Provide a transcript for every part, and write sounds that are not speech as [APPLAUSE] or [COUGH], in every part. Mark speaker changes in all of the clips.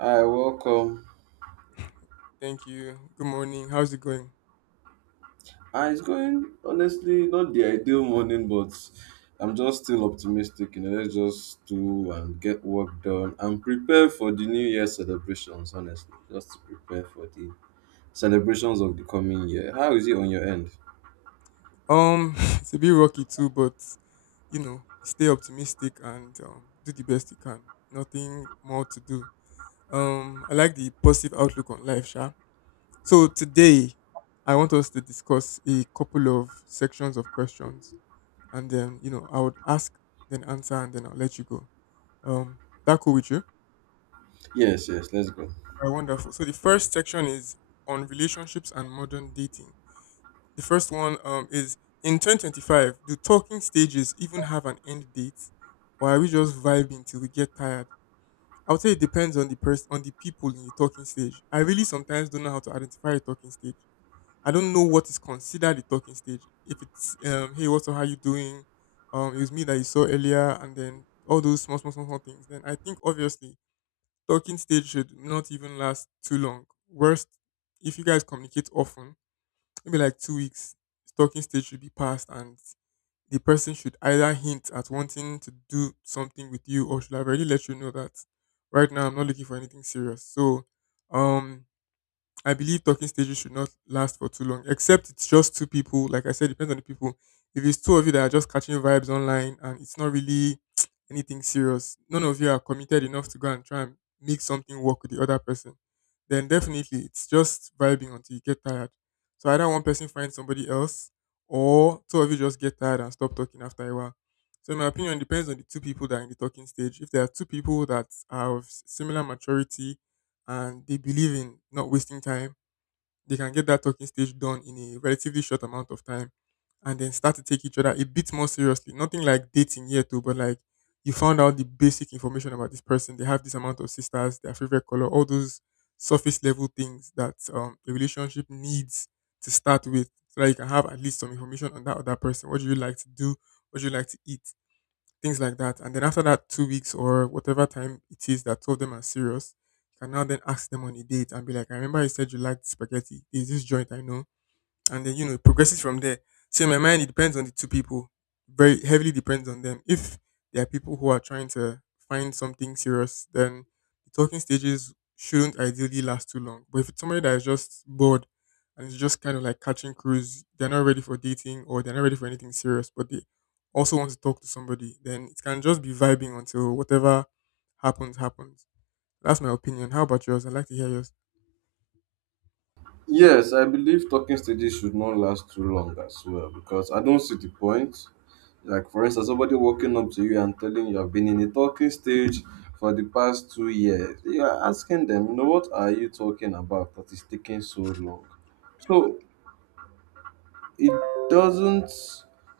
Speaker 1: Hi, welcome.
Speaker 2: Thank you. Good morning. How's it going?
Speaker 1: Ah, it's going honestly not the ideal morning, but I'm just still optimistic. You know, let's just do and get work done and prepare for the New Year celebrations. Honestly, just to prepare for the celebrations of the coming year. How is it on your end?
Speaker 2: [LAUGHS] It's a bit rocky too, but stay optimistic and do the best you can. Nothing more to do. I like the positive outlook on life, Sha. So today, I want us to discuss a couple of sections of questions, and then I would ask, then answer, and then I'll let you go. Um, that cool with you?
Speaker 1: Yes, yes. Let's go.
Speaker 2: All right, wonderful. So the first section is on relationships and modern dating. The first one is in 2025, do talking stages even have an end date? Or are we just vibing till we get tired? I would say it depends on the person, on the people in the talking stage. I really sometimes don't know how to identify a talking stage. I don't know what is considered a talking stage. If it's, hey, what's up, how you doing? It was me that you saw earlier, and then all those small, small, small, small things. Then I think obviously talking stage should not even last too long. Worst, if you guys communicate often, maybe like 2 weeks, stalking stage should be passed, and the person should either hint at wanting to do something with you or should have already let you know that right now I'm not looking for anything serious. So, um, I believe talking stages should not last for too long, except it's just two people. Like I said, depends on the people. If it's two of you that are just catching vibes online and it's not really [TSK] anything serious, none of you are committed enough to go and try and make something work with the other person, then definitely it's just vibing until you get tired. So either one person finds somebody else, or two of you just get tired and stop talking after a while. So in my opinion, depends on the two people that are in the talking stage. If there are two people that are of similar maturity and they believe in not wasting time, they can get that talking stage done in a relatively short amount of time and then start to take each other a bit more seriously. Nothing like dating yet, too, but like you found out the basic information about this person. They have this amount of sisters, their favorite color, all those surface level things that a relationship needs to start with, so that you can have at least some information on that other person. What do you like to do? What do you like to eat? Things like that. And then after that 2 weeks or whatever time it is that two of them are serious, you can now then ask them on a date and be like, I remember you said you liked spaghetti. Is this joint I know? And then it progresses from there. So in my mind, it depends on the two people. Very heavily depends on them. If there are people who are trying to find something serious, then the talking stages shouldn't ideally last too long. But if it's somebody that is just bored and is just kind of like catching cruise, they're not ready for dating or they're not ready for anything serious, but they also want to talk to somebody, then it can just be vibing until whatever happens happens. That's my opinion. How about yours? I'd like to hear yours.
Speaker 1: Yes, I believe talking stages should not last too long as well because I don't see the point. Like, for instance, somebody walking up to you and telling you, I've been in a talking stage for the past two years. You are asking them, you know, what are you talking about that is taking so long? So, it doesn't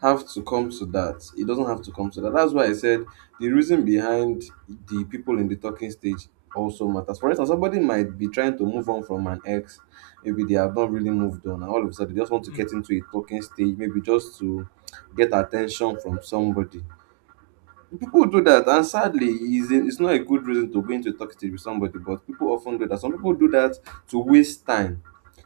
Speaker 1: have to come to that. It doesn't have to come to that. That's why I said the reason behind the people in the talking stage also matters. For instance, somebody might be trying to move on from an ex. Maybe they have not really moved on, and all of a sudden they just want to get into a talking stage, maybe just to get attention from somebody. People do that, and sadly, it's not a good reason to go into a toxic with somebody, but people often do that. Some people do that to waste time.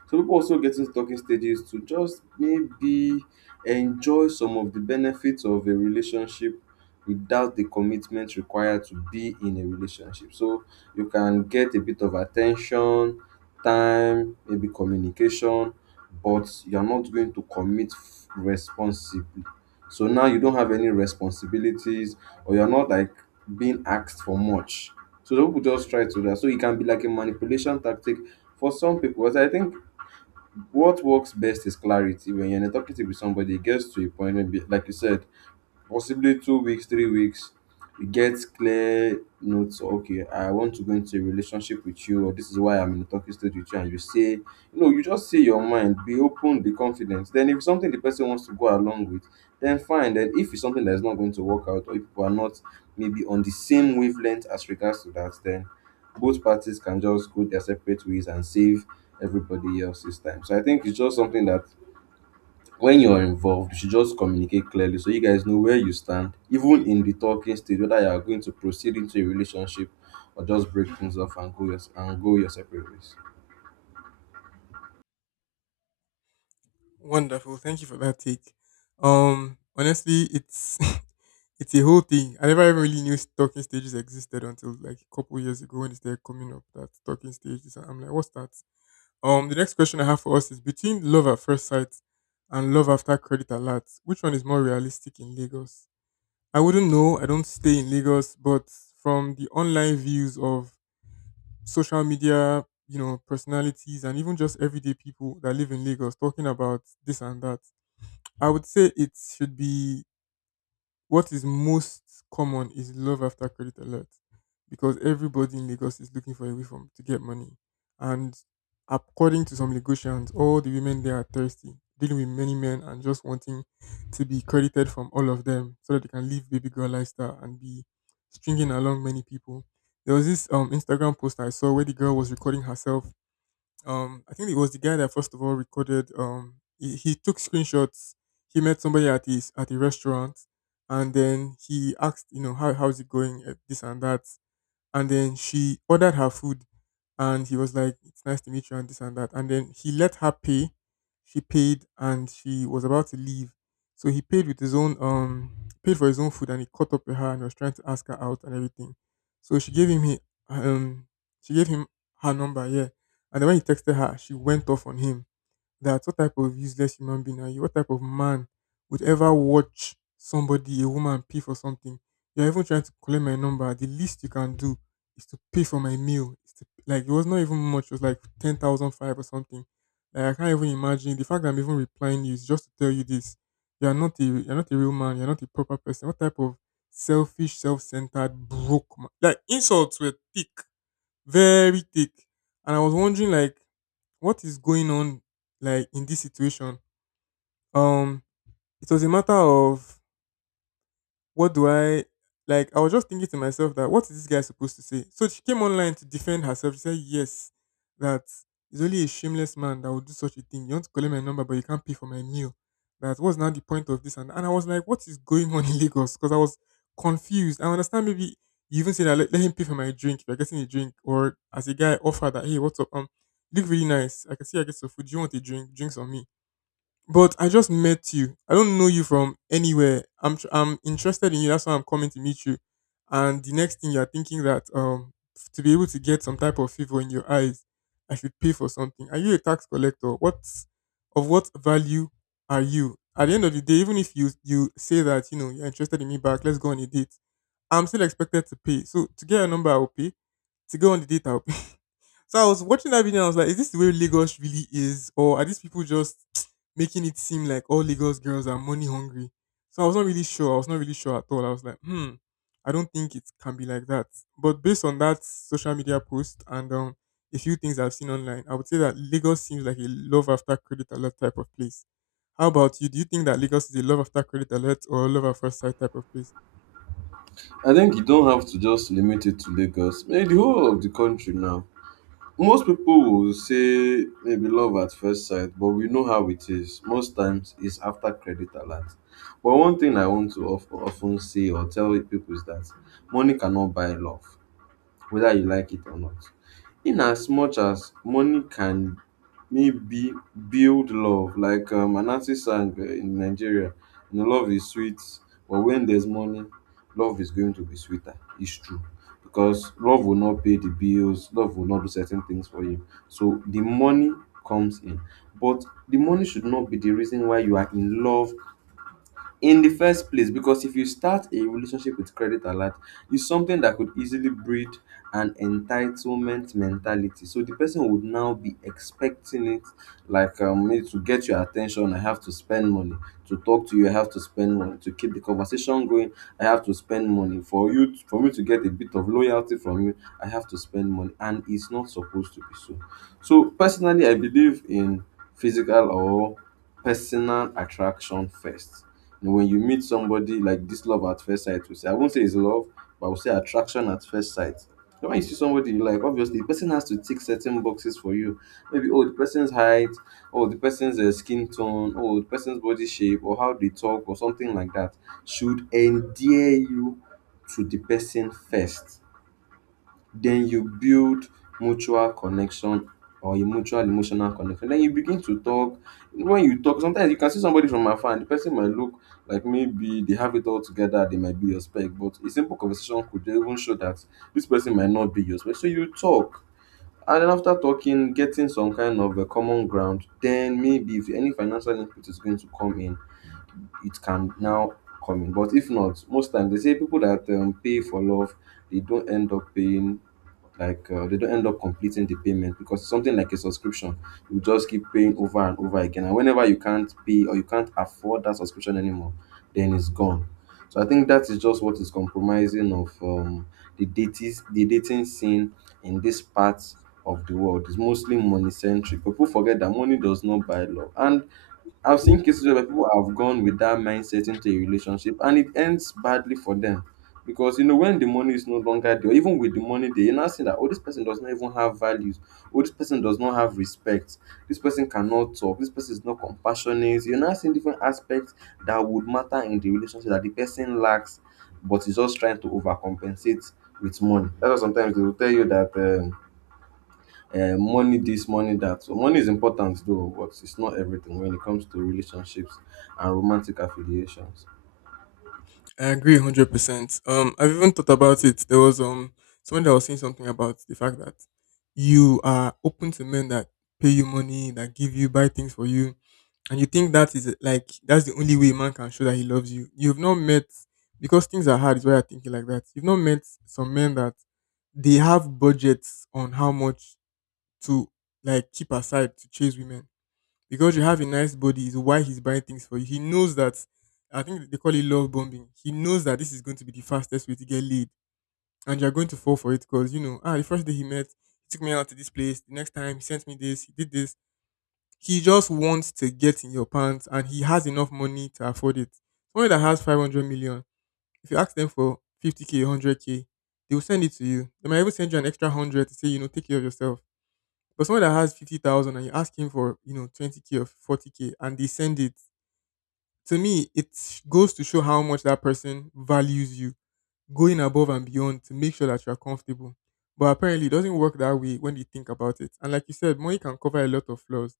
Speaker 1: Some people also get into talking stages to just maybe enjoy some of the benefits of a relationship without the commitment required to be in a relationship. So you can get a bit of attention, time, maybe communication, but you're not going to commit responsibly. So now you don't have any responsibilities or you're not like being asked for much. So some people just try to do that. So it can be like a manipulation tactic for some people. But I think what works best is clarity. When you're in a talkative with somebody, it gets to a point, maybe like you said, possibly two weeks, three weeks, you get clear notes. Okay, I want to go into a relationship with you, or this is why I'm in a talking stage with you, and you say, you know, you just say your mind, be open, be confident. Then if it's something the person wants to go along with, then fine. Then if it's something that is not going to work out, or if people are not maybe on the same wavelength as regards to that, then both parties can just go their separate ways and save everybody else's time. So I think it's just something that when you're involved, you should just communicate clearly so you guys know where you stand, even in the talking stage, whether you are going to proceed into a relationship or just break things off and and go your separate ways.
Speaker 2: Wonderful. Thank you for that take. Honestly, it's [LAUGHS] it's a whole thing. I never even really knew talking stages existed until like a couple years ago when they started coming up that talking stages. I'm like, what's that? The next question I have for us is, between love at first sight and love after credit alert, which one is more realistic in Lagos? I wouldn't know. I don't stay in Lagos, but from the online views of social media, personalities and even just everyday people that live in Lagos talking about this and that, I would say it should be, what is most common is love after credit alert, because everybody in Lagos is looking for a way from to get money. And according to some Lagosians, all the women there are thirsty, dealing with many men and just wanting to be credited from all of them so that they can live baby girl lifestyle and be stringing along many people. There was this Instagram post I saw where the girl was recording herself. I think it was the guy that first of all recorded. He took screenshots. He met somebody at a restaurant, and then he asked, how's it going, eh, this and that. And then she ordered her food, and he was like, it's nice to meet you and this and that. And then he let her pay. She paid and she was about to leave, so he paid with his own paid for his own food, and he caught up with her and was trying to ask her out and everything. So she gave him he um she gave him her number, yeah. And then when he texted her, she went off on him. That what type of useless human being are you? What type of man would ever watch somebody, a woman, pay for something? You're even trying to collect my number. The least you can do is to pay for my meal. It's to, like, it was not even much. It was like ten thousand five or something. Like, I can't even imagine. The fact that I'm even replying you is just to tell you this. You're not a real man. You're not a proper person. What type of selfish, self-centered, broke man? Like, insults were thick, very thick. And I was wondering like, what is going on, like, in this situation? Um it was a matter of, what do I, like? I was just thinking to myself, that what is this guy supposed to say? So she came online to defend herself. She said, yes, that it's only a shameless man that would do such a thing. You want to collect my number, but you can't pay for my meal. That was now the point of this. And I was like, what is going on in Lagos? Because I was confused. I understand maybe you even said that, let him pay for my drink if you're getting a drink, or as a guy offer that, hey, what's up? You look really nice. I can see I get some food. Do you want a drink? Drinks on me. But I just met you. I don't know you from anywhere. I'm interested in you. That's why I'm coming to meet you. And the next thing you're thinking that to be able to get some type of favor in your eyes, I should pay for something. Are you a tax collector? What of, what value are you? At the end of the day, even if you say that you're interested in me back, let's go on a date. I'm still expected to pay. So to get a number, I will pay. To go on the date, I'll pay. So I was watching that video and I was like, is this the way Lagos really is? Or are these people just [TSK] making it seem like all Lagos girls are money hungry? So I was not really sure. I was not really sure at all. I was like, hmm, I don't think it can be like that. But based on that social media post and a few things I've seen online, I would say that Lagos seems like a love after credit alert type of place. How about you? Do you think that Lagos is a love after credit alert or love at first sight type of place?
Speaker 1: I think you don't have to just limit it to Lagos, maybe the whole of the country now. Most people will say maybe love at first sight, but we know how it is. Most times it's after credit alert. But one thing I want to often say or tell people is that money cannot buy love whether you like it or not. In as much as money can maybe build love, like Anansi sang in Nigeria, you know, love is sweet, but when there's money, love is going to be sweeter. It's true. Because love will not pay the bills, love will not do certain things for you. So the money comes in. But the money should not be the reason why you are in love in the first place because if you start a relationship with credit alert, it's something that could easily breed an entitlement mentality, so the person would now be expecting it. Like me to get your attention, I have to spend money to talk to you, I have to spend money to keep the conversation going, I have to spend money for you, for me to get a bit of loyalty from you, I have to spend money, and it's not supposed to be so. So personally, I believe in physical or personal attraction first, and when you meet somebody like this love at first sight, we say, I won't say it's love, but I will say attraction at first sight. So when you see somebody you like, obviously the person has to tick certain boxes for you. Maybe oh, the person's height, or the person's skin tone, or the person's body shape, or how they talk, or something like that should endear you to the person first, then you build mutual connection or a mutual emotional connection. Then you begin to talk. When you talk, sometimes you can see somebody from afar and the person might look like maybe they have it all together, they might be your spec, but a simple conversation could even show that this person might not be your spec. So you talk. And then after talking, getting some kind of a common ground, then maybe if any financial input is going to come in, it can now come in. But if not, most times they say people that pay for love, they don't end up paying, like they don't end up completing the payment, because something like a subscription, you just keep paying over and over again, and whenever you can't pay or you can't afford that subscription anymore, then it's gone. So I think that is just what is compromising of the dating scene in this part of the world. It's mostly money centric. People forget that money does not buy love, and I've seen cases where people have gone with that mindset into a relationship and it ends badly for them. Because you know, when the money is no longer there, even with the money there, you now see that oh, this person does not even have values, oh, this person does not have respect, this person cannot talk, this person is not compassionate. You're now seeing different aspects that would matter in the relationship that the person lacks, but is just trying to overcompensate with money. That's why sometimes they will tell you that money this, money that. So money is important though, but it's not everything when it comes to relationships and romantic affiliations.
Speaker 2: I agree 100%. I've even thought about it. There was someone that was saying something about the fact that you are open to men that pay you money, that give you, buy things for you, and you think that is like, that's the only way a man can show that he loves you. You've not met because things are hard. Is why you're thinking like that. You've not met some men that, they have budgets on how much to, like, keep aside to chase women. Because you have a nice body is why he's buying things for you. He knows that, I think they call it love bombing. He knows that this is going to be the fastest way to get laid, and you're going to fall for it because, the first day he met, he took me out to this place. The next time he sent me this, he did this. He just wants to get in your pants, and he has enough money to afford it. Someone that has 500 million, if you ask them for 50K, 100K, they will send it to you. They might even send you an extra hundred to say take care of yourself. But someone that has 50,000 and you ask him for, 20K or 40K and they send it, to me, goes to show how much that person values you, going above and beyond to make sure that you're comfortable. But apparently, it doesn't work that way when you think about it. And like you said, money can cover a lot of flaws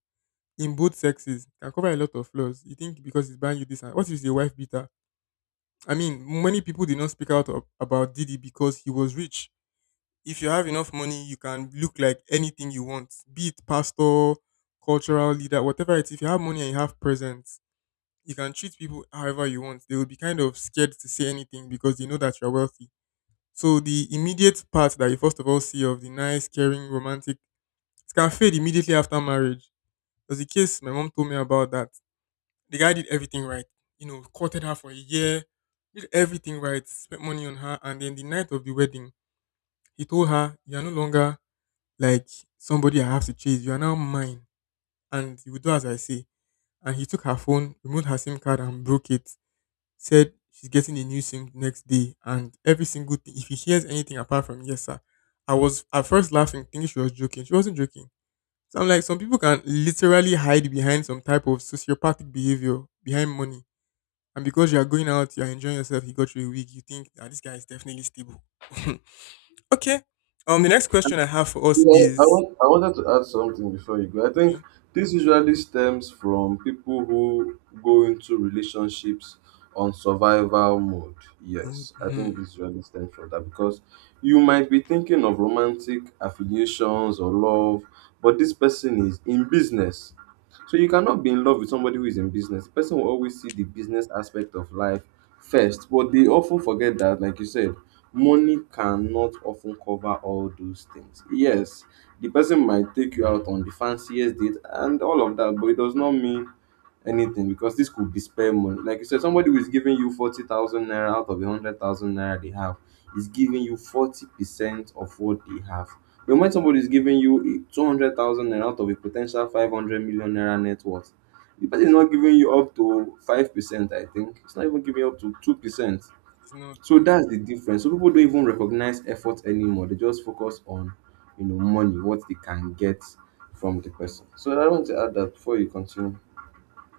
Speaker 2: in both sexes, it can cover a lot of flaws. You think because he's buying you this, and what if he's a wife beater? I mean, many people did not speak about Diddy because he was rich. If you have enough money, you can look like anything you want, be it pastor, cultural leader, whatever it is. If you have money and you have presence, you can treat people however you want. They will be kind of scared to say anything because they know that you're wealthy. So the immediate part that you first of all see of the nice, caring, romantic, it can fade immediately after marriage. There's a case my mom told me about that. The guy did everything right. You know, courted her for a year, did everything right, spent money on her, and then the night of the wedding, he told her, "You're no longer like somebody I have to chase. You are now mine. And you will do as I say." And he took her phone, removed her SIM card and broke it. Said she's getting a new SIM next day. And every single thing, if he hears anything apart from yes, sir. I was at first laughing, thinking she was joking. She wasn't joking. So I'm like, some people can literally hide behind some type of sociopathic behavior behind money. And because you are going out, you are enjoying yourself, he got you a week, you think that this guy is definitely stable. [LAUGHS] Okay. The next question I have for us
Speaker 1: Well,
Speaker 2: is—
Speaker 1: I wanted to add something before you go. I think
Speaker 2: Okay.
Speaker 1: this usually stems from people who go into relationships on survival mode.
Speaker 2: Mood.
Speaker 1: Yes, I think
Speaker 2: Hmm.
Speaker 1: this usually stems from that because you might be thinking of romantic affiliations or love, but this person is in business. So you cannot be in love with somebody who is in business. The person will always see the business aspect of life first, but they often forget that, like you said, money cannot often cover all those things. Yes, the person might take you out on the fanciest date and all of that, but it does not mean anything because this could be spare money. Like you said, somebody who is giving you 40,000 naira out of a 100,000 naira they have is giving you 40% of what they have. But when somebody is giving you 200,000 naira out of a potential 500 million naira net worth, the person is not giving you up to 5%, I think. It's not even giving you up to 2%.
Speaker 2: It's not
Speaker 1: So
Speaker 2: though.
Speaker 1: that's the difference. So people don't even recognize effort anymore. They just focus on, you know, money, what they can get from the person. So I want to add that before you continue.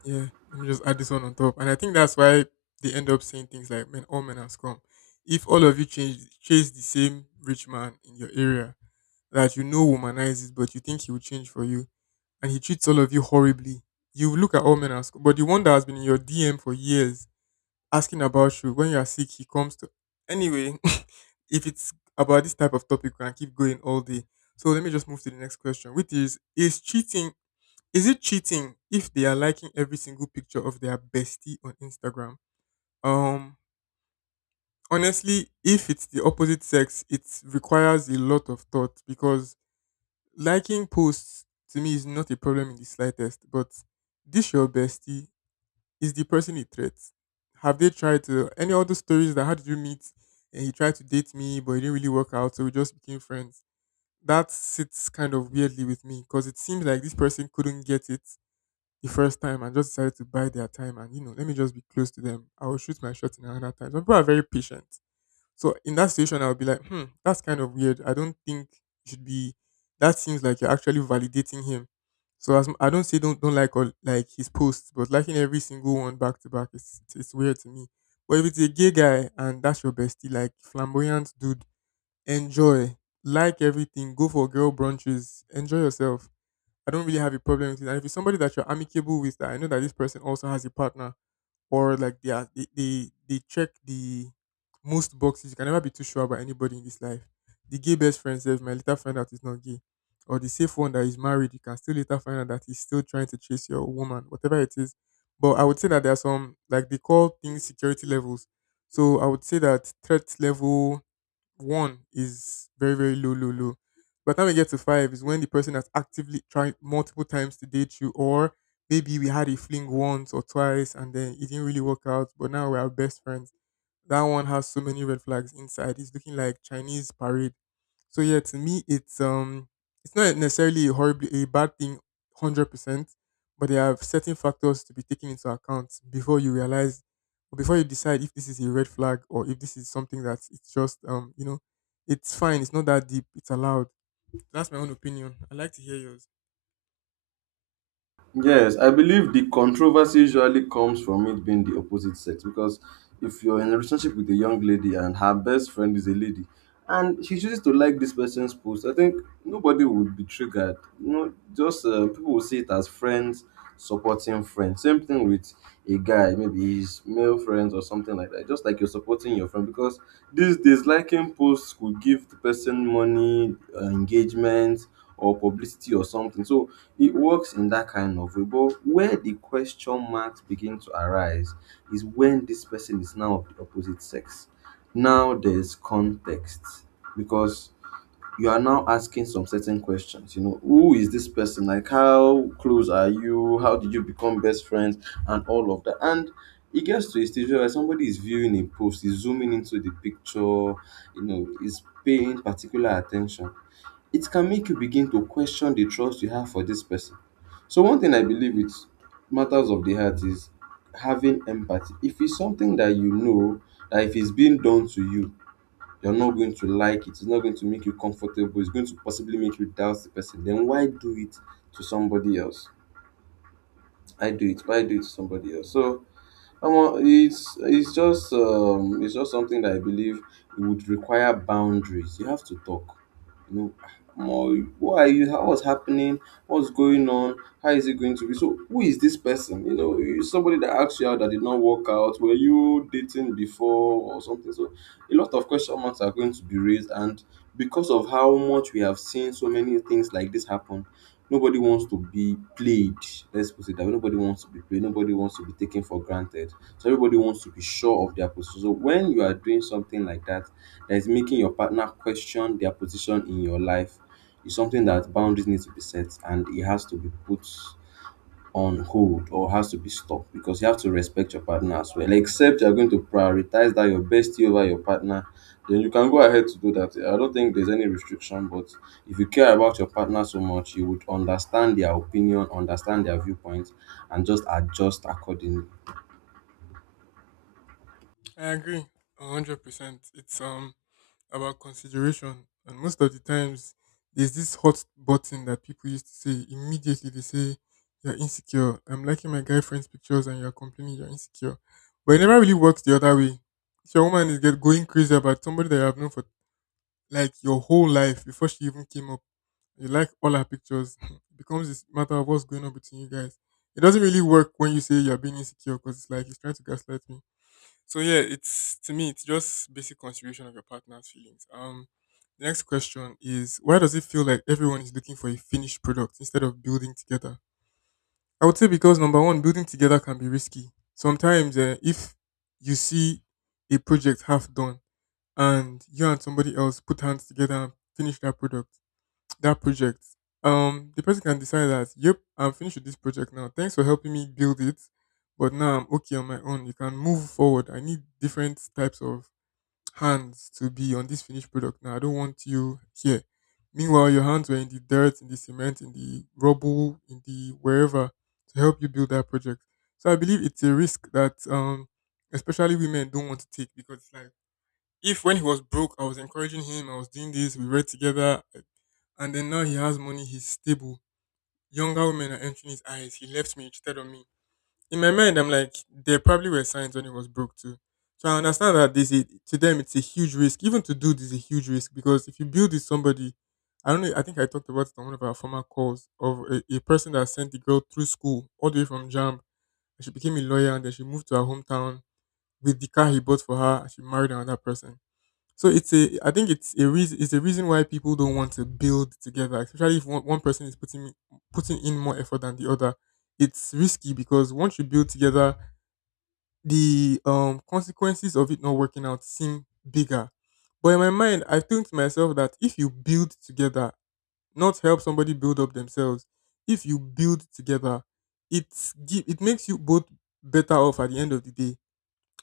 Speaker 2: Yeah, let me just add this one on top. And I think that's why they end up saying things like men all men are scum. If all of you change chase the same rich man in your area that womanizes, but you think he will change for you and he treats all of you horribly, you look at all men as scum. But the one that has been in your DM for years asking about you when you are sick, he comes to anyway. [LAUGHS] If it's about this type of topic, we can keep going all day. So let me just move to the next question, which is cheating Is it cheating if they are liking every single picture of their bestie on Instagram? Um, honestly, if it's the opposite sex, it requires a lot of thought, because liking posts to me is not a problem in the slightest. But this your bestie is the person it threats. Have they tried to any other stories, that how did you meet, and he tried to date me but it didn't really work out so we just became friends? That sits kind of weirdly with me, because it seems like this person couldn't get it the first time and just decided to buy their time and let me just be close to them. I will shoot my shot in another time. Some people are very patient. So in that situation, I'll be like, hmm, that's kind of weird. I don't think you should be. That seems like you're actually validating him. So I don't say don't like all, like, his posts, but liking every single one back to back it's weird to me. But if it's a gay guy and that's your bestie, like flamboyant dude, enjoy, like, everything, go for girl brunches, enjoy yourself. I don't really have a problem with it. And if it's somebody that you're amicable with, that I know that this person also has a partner, or like they check the most boxes. You can never be too sure about anybody in this life. The gay best friend says, "My later find out he's not gay," or the safe one that is married. You can still later find out that he's still trying to chase your woman, whatever it is. But I would say that there are some, like they call things, security levels. So I would say that threat level one is very very low, low, low. By the time we get to five is when the person has actively tried multiple times to date you, or maybe we had a fling once or twice and then it didn't really work out but now we're best friends. That one has so many red flags inside, it's looking like Chinese parade. So yeah, to me it's not necessarily a bad thing. 100%. But there are certain factors to be taken into account before you realize. But before you decide if this is a red flag or if this is something that it's just it's fine, it's not that deep, it's allowed. That's my own opinion. I like to hear yours.
Speaker 1: Yes, I believe the controversy usually comes from it being the opposite sex because if you're in a relationship with a young lady and her best friend is a lady and she chooses to like this person's post, I think nobody would be triggered. You know, just people will see it as friends supporting friends. Same thing with a guy, maybe his male friends or something like that. Just like you're supporting your friend, because these days liking posts could give the person money, engagement, or publicity or something. So it works in that kind of way. But where the question marks begin to arise is when this person is now of the opposite sex. Now there's context, because you are now asking some certain questions. You know, who is this person? Like, how close are you? How did you become best friends? And all of that. And it gets to a stage where somebody is viewing a post, is zooming into the picture, you know, is paying particular attention, it can make you begin to question the trust you have for this person. So one thing I believe with matters of the heart is having empathy. If it's something that you know that if it's being done to you, you're not going to like it, it's not going to make you comfortable, it's going to possibly make you doubt the person, then why do it to somebody else? I do it, why do it to somebody else? So it's just something that I believe it would require boundaries. You have to talk. You know, more, who are you? What's happening? What's going on? How is it going to be? So, who is this person? You know, somebody that asked you out that did not work out. Were you dating before or something? So, a lot of question marks are going to be raised, and because of how much we have seen so many things like this happen, nobody wants to be played. Let's put it that way. Nobody wants to be played. Nobody wants to be taken for granted. So everybody wants to be sure of their position. So when you are doing something like that, that is making your partner question their position in your life, is something that boundaries need to be set and it has to be put on hold or has to be stopped because you have to respect your partner as well. Like, except you're going to prioritize that your bestie over your partner, then you can go ahead to do that. I don't think there's any restriction, but if you care about your partner so much, you would understand their opinion, understand their viewpoint, and just adjust accordingly.
Speaker 2: I agree 100%. It's about consideration. And most of the times, there's this hot button that people used to say immediately, they say you're insecure. I'm liking my guy friend's pictures and you're complaining, you're insecure. But it never really works the other way. If your woman is get going crazy about somebody that you have known for, like, your whole life before she even came up, you like all our pictures, [LAUGHS] it becomes this matter of what's going on between you guys. It doesn't really work when you say you're being insecure, because it's like he's trying to gaslight me. So yeah, it's to me it's just basic consideration of your partner's feelings. The next question is, why does it feel like everyone is looking for a finished product instead of building together? I would say because, number one, building together can be risky. Sometimes if you see a project half done and you and somebody else put hands together and finish that project. The person can decide that, yep, I'm finished with this project now. Thanks for helping me build it, but now I'm okay on my own. You can move forward. I need different types of hands to be on this finished product now. I don't want you here. Meanwhile, your hands were in the dirt, in the cement, in the rubble, in the wherever, to help you build that project. So I believe it's a risk that especially women don't want to take, because it's like, if when he was broke, I was encouraging him, I was doing this, we read together, and then now he has money, he's stable. Younger women are entering his eyes. He left me, he cheated on me. In my mind, I'm like, there probably were signs when he was broke too. So I understand that this is, to them, it's a huge risk. Even to do this is a huge risk, because if you build with somebody, I don't know. I think I talked about it on one of our former calls, of a person that sent the girl through school all the way from jam and she became a lawyer and then she moved to her hometown with the car he bought for her. And she married another person. So it's a I think it's a reason why people don't want to build together, especially if one person is putting in more effort than the other. It's risky, because once you build together, the consequences of it not working out seem bigger. But in my mind, I think to myself that if you build together, not help somebody build up themselves, if you build together, it makes you both better off at the end of the day.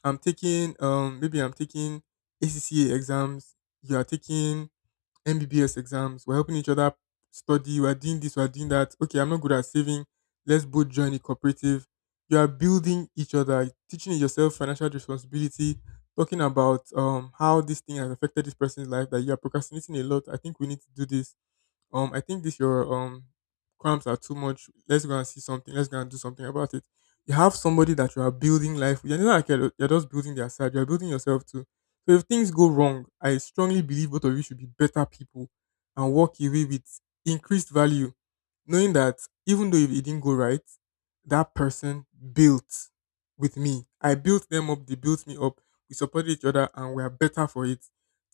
Speaker 2: I'm taking maybe I'm taking ACCA exams, you are taking MBBS exams, we're helping each other study, we're doing this, we're doing that. Okay, I'm not good at saving. Let's both join a cooperative. You are building each other, teaching yourself financial responsibility, talking about how this thing has affected this person's life, that you are procrastinating a lot. I think we need to do this. I think this your cramps are too much. Let's go and see something. Let's go and do something about it. You have somebody that you are building life with. You're not like you're just building their side. You're building yourself too. So if things go wrong, I strongly believe both of you should be better people and walk away with increased value, knowing that even though if it didn't go right, that person built with me. I built them up. They built me up. We supported each other, and we are better for it.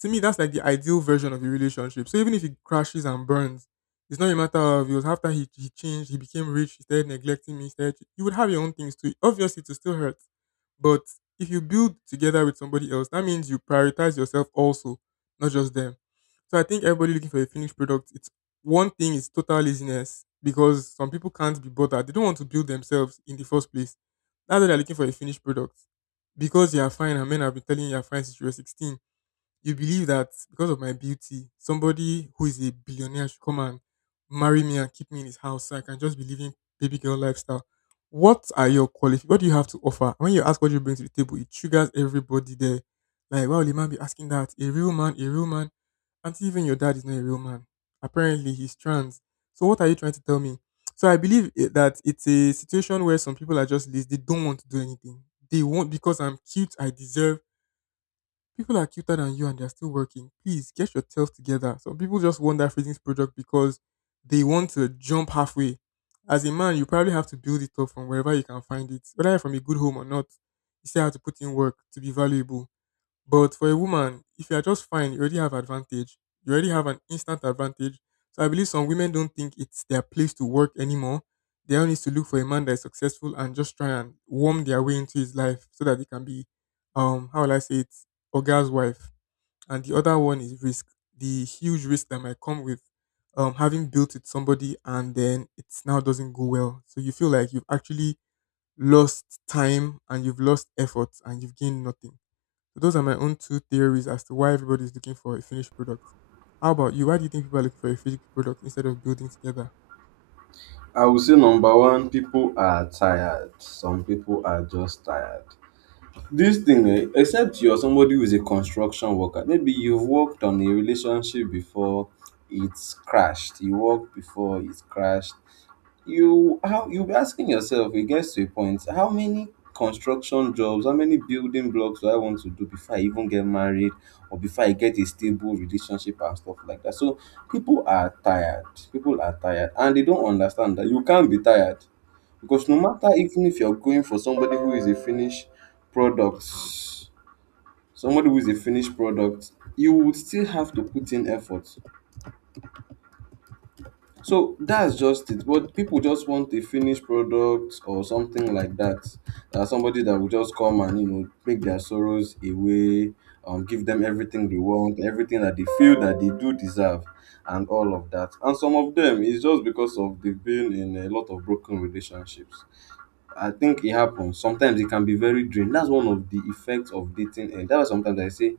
Speaker 2: To me, that's like the ideal version of a relationship. So even if it crashes and burns, it's not a matter of it was after he changed, he became rich, he started neglecting me, he started, you would have your own things too. Obviously, to still hurt. But if you build together with somebody else, that means you prioritize yourself also, not just them. So I think everybody looking for a finished product, it's one thing is total laziness because some people can't be bothered. They don't want to build themselves in the first place. That's why they're looking for a finished product. Because you are fine, and men have been telling you you're fine since you were 16. You believe that because of my beauty, somebody who is a billionaire should come and marry me and keep me in his house so I can just be living baby girl lifestyle. What are your qualifications? What do you have to offer? When you ask what you bring to the table, it triggers everybody there. Like, why would a man be asking that? A real man, a real man. And even your dad is not a real man. Apparently, he's trans. So, what are you trying to tell me? So, I believe that it's a situation where some people are just lazy. They don't want to do anything. They want because I'm cute. I deserve. People are cuter than you and they're still working. Please get yourself together. Some people just want that freezing product because they want to jump halfway. As a man, you probably have to build it up from wherever you can find it, whether you're from a good home or not. You still have to put in work to be valuable. But for a woman, if you are just fine, you already have advantage. You already have an instant advantage. So I believe some women don't think it's their place to work anymore. They only need to look for a man that is successful and just try and warm their way into his life so that they can be, how will I say it, a girl's wife. And the other one is risk, the huge risk that might come with having built with somebody and then it now doesn't go well. So you feel like you've actually lost time and you've lost effort and you've gained nothing. So those are my own two theories as to why everybody is looking for a finished product. How about you? Why do you think people are looking for a finished product instead of building together?
Speaker 1: I would say number one, people are tired. Some people are just tired. This thing, eh, except you're somebody who's a construction worker, maybe you've worked on a relationship before it's crashed. You worked before it's crashed. You how you'll be asking yourself, it gets to a point, how many construction jobs, how many building blocks do I want to do before I even get married or before I get a stable relationship and stuff like that? So people are tired. People are tired and they don't understand that you can't be tired. Because no matter even if you're going for somebody who is a finished product, somebody who is a finished product, you would still have to put in effort. So that's just it. But people just want a finished product or something like that. Somebody that will just come and you know make their sorrows away, give them everything they want, everything that they feel that they do deserve, and all of that. And some of them is just because of they've been in a lot of broken relationships. I think it happens. Sometimes it can be very draining. That's one of the effects of dating. And that's why sometimes I say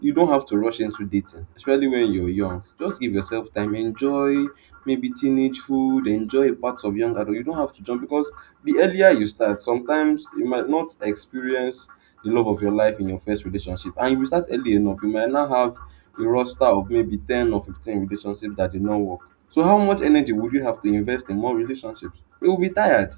Speaker 1: you don't have to rush into dating, especially when you're young. Just give yourself time. Enjoy maybe teenage food, enjoy parts of young adult. You don't have to jump because the earlier you start, sometimes you might not experience the love of your life in your first relationship. And if you start early enough, you might now have a roster of maybe 10 or 15 relationships that did not work. So how much energy would you have to invest in more relationships? You will be tired.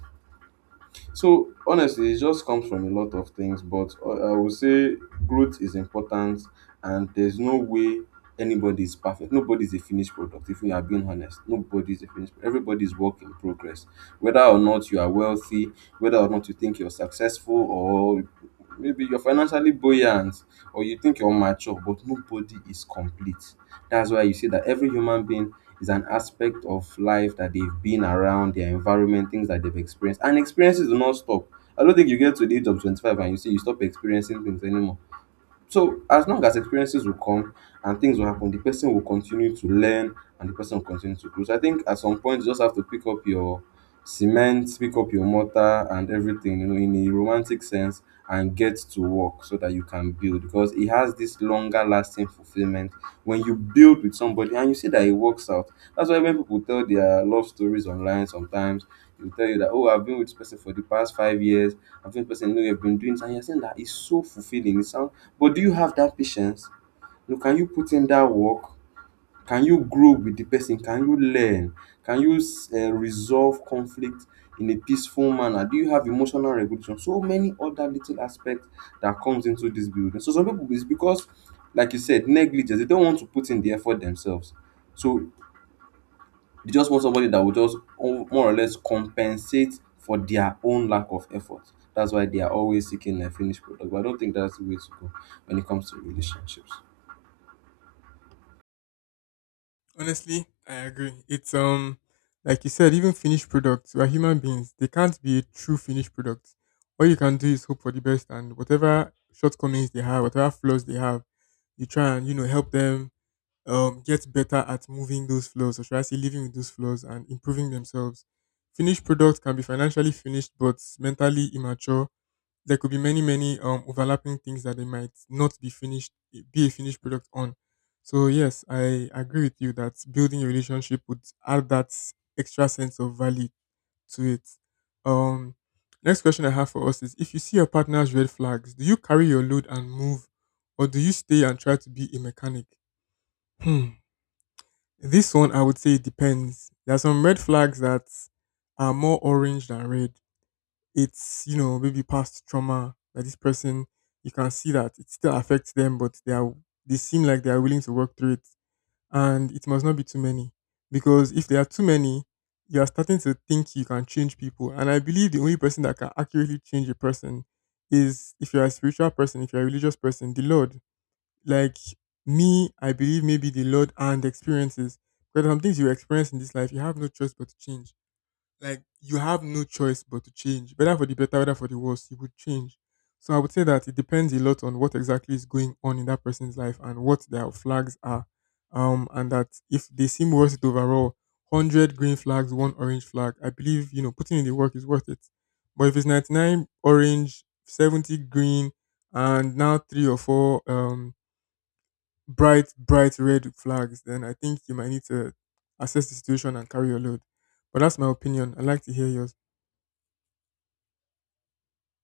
Speaker 1: So honestly, it just comes from a lot of things, but I would say growth is important, and there's no way anybody is perfect. Nobody is a finished product. If we are being honest, nobody is a finished. Everybody is work in progress. Whether or not you are wealthy, whether or not you think you're successful, or maybe you're financially buoyant, or you think you're mature, but nobody is complete. That's why you see that every human being is an aspect of life that they've been around, their environment, things that they've experienced. And experiences do not stop. I don't think you get to the age of 25 and you see you stop experiencing things anymore. So as long as experiences will come and things will happen, the person will continue to learn and the person will continue to grow. So I think at some point you just have to pick up your cement, pick up your mortar and everything, you know, in a romantic sense and get to work so that you can build because it has this longer lasting fulfillment when you build with somebody and you see that it works out. That's why when people tell their love stories online sometimes, they'll tell you that, oh, I've been with this person for the past 5 years, I've been with this person, no, you've been doing this, and you're saying that it's so fulfilling. It sounds but do you have that patience? You know, can you put in that work? Can you grow with the person? Can you learn? Can you resolve conflict in a peaceful manner? Do you have emotional regulation? So many other little aspects that comes into this building. So some people is because, like you said, negligence. They don't want to put in the effort themselves. So they just want somebody that will just more or less compensate for their own lack of effort. That's why they are always seeking a finished product. But I don't think that's the way to go when it comes to relationships.
Speaker 2: Honestly, I agree. It's like you said, even finished products, we are human beings. They can't be a true finished product. All you can do is hope for the best and whatever shortcomings they have, whatever flaws they have, you try and, you know, help them get better at moving those flaws, or should I say living with those flaws and improving themselves. Finished products can be financially finished but mentally immature. There could be many overlapping things that they might not be finished, be a finished product on. So yes, I agree with you that building a relationship would add that extra sense of value to it. um next question I have for us is, if you see your partner's red flags, do you carry your load and move, or do you stay and try to be a mechanic? hmm this one I would say it depends. There are some red flags that are more orange than red. It's, you know, maybe past trauma that this person, you can see that it still affects them, but they seem like they are willing to work through it. And it must not be too many, because if there are too many, you are starting to think you can change people. And I believe the only person that can accurately change a person is, if you're a spiritual person, if you're a religious person, the Lord. Like me, I believe maybe the Lord and experiences, because some things you experience in this life you have no choice but to change. Like, you have no choice but to change, whether for the better, whether for the worse, you would change. So I would say that it depends a lot on what exactly is going on in that person's life and what their flags are. And that if they seem worth it overall, 100 green flags, one orange flag, I believe, you know, putting in the work is worth it. But if it's 99 orange, 70 green, and now three or four bright bright red flags, then I think you might need to assess the situation and carry your load. But that's my opinion. I'd like to hear yours.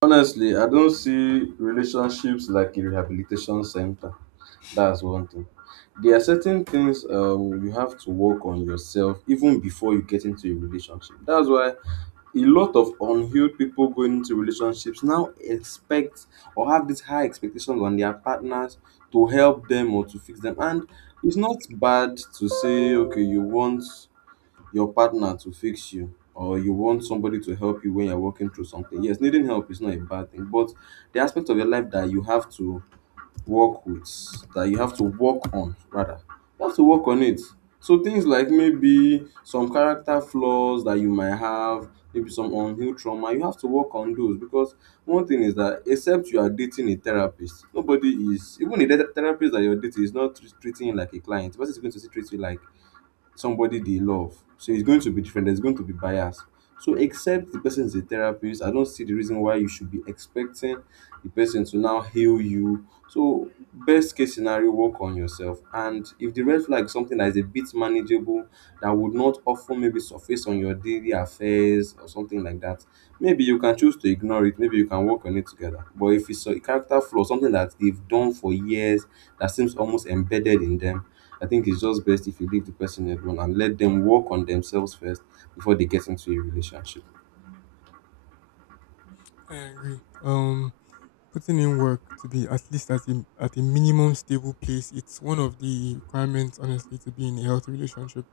Speaker 1: Honestly, I don't see relationships like a rehabilitation center. That's one thing. There are certain things you have to work on yourself even before you get into a relationship. That's why a lot of unhealed people going into relationships now expect or have these high expectations on their partners to help them or to fix them. And it's not bad to say, okay, you want your partner to fix you or you want somebody to help you when you're working through something. Yes, needing help is not a bad thing, but the aspect of your life that you have to work with, that you have to work on, rather, you have to work on it. So things like maybe some character flaws that you might have, maybe some unhealed trauma, you have to work on those because one thing is that except you are dating a therapist, nobody is even the therapist that you're dating is not treating you like a client. The person is going to still treat you like somebody they love. So it's going to be different. There's going to be bias. So except the person is a therapist, I don't see the reason why you should be expecting the person to now heal you. So best case scenario, work on yourself. And if the red flag is something that is a bit manageable, that would not often maybe surface on your daily affairs or something like that, maybe you can choose to ignore it. Maybe you can work on it together. But if it's a character flaw, something that they've done for years, that seems almost embedded in them, I think it's just best if you leave the person alone and let them work on themselves first before they get into a relationship.
Speaker 2: I agree. Putting in work to be at least at a minimum stable place, it's one of the requirements, honestly, to be in a healthy relationship.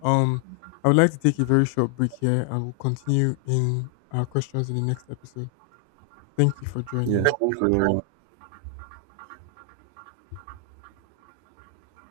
Speaker 2: Um, I would like to take a very short break here and we'll continue in our questions in the next episode. Thank you for
Speaker 1: Yeah,
Speaker 2: joining.
Speaker 1: thank you very much.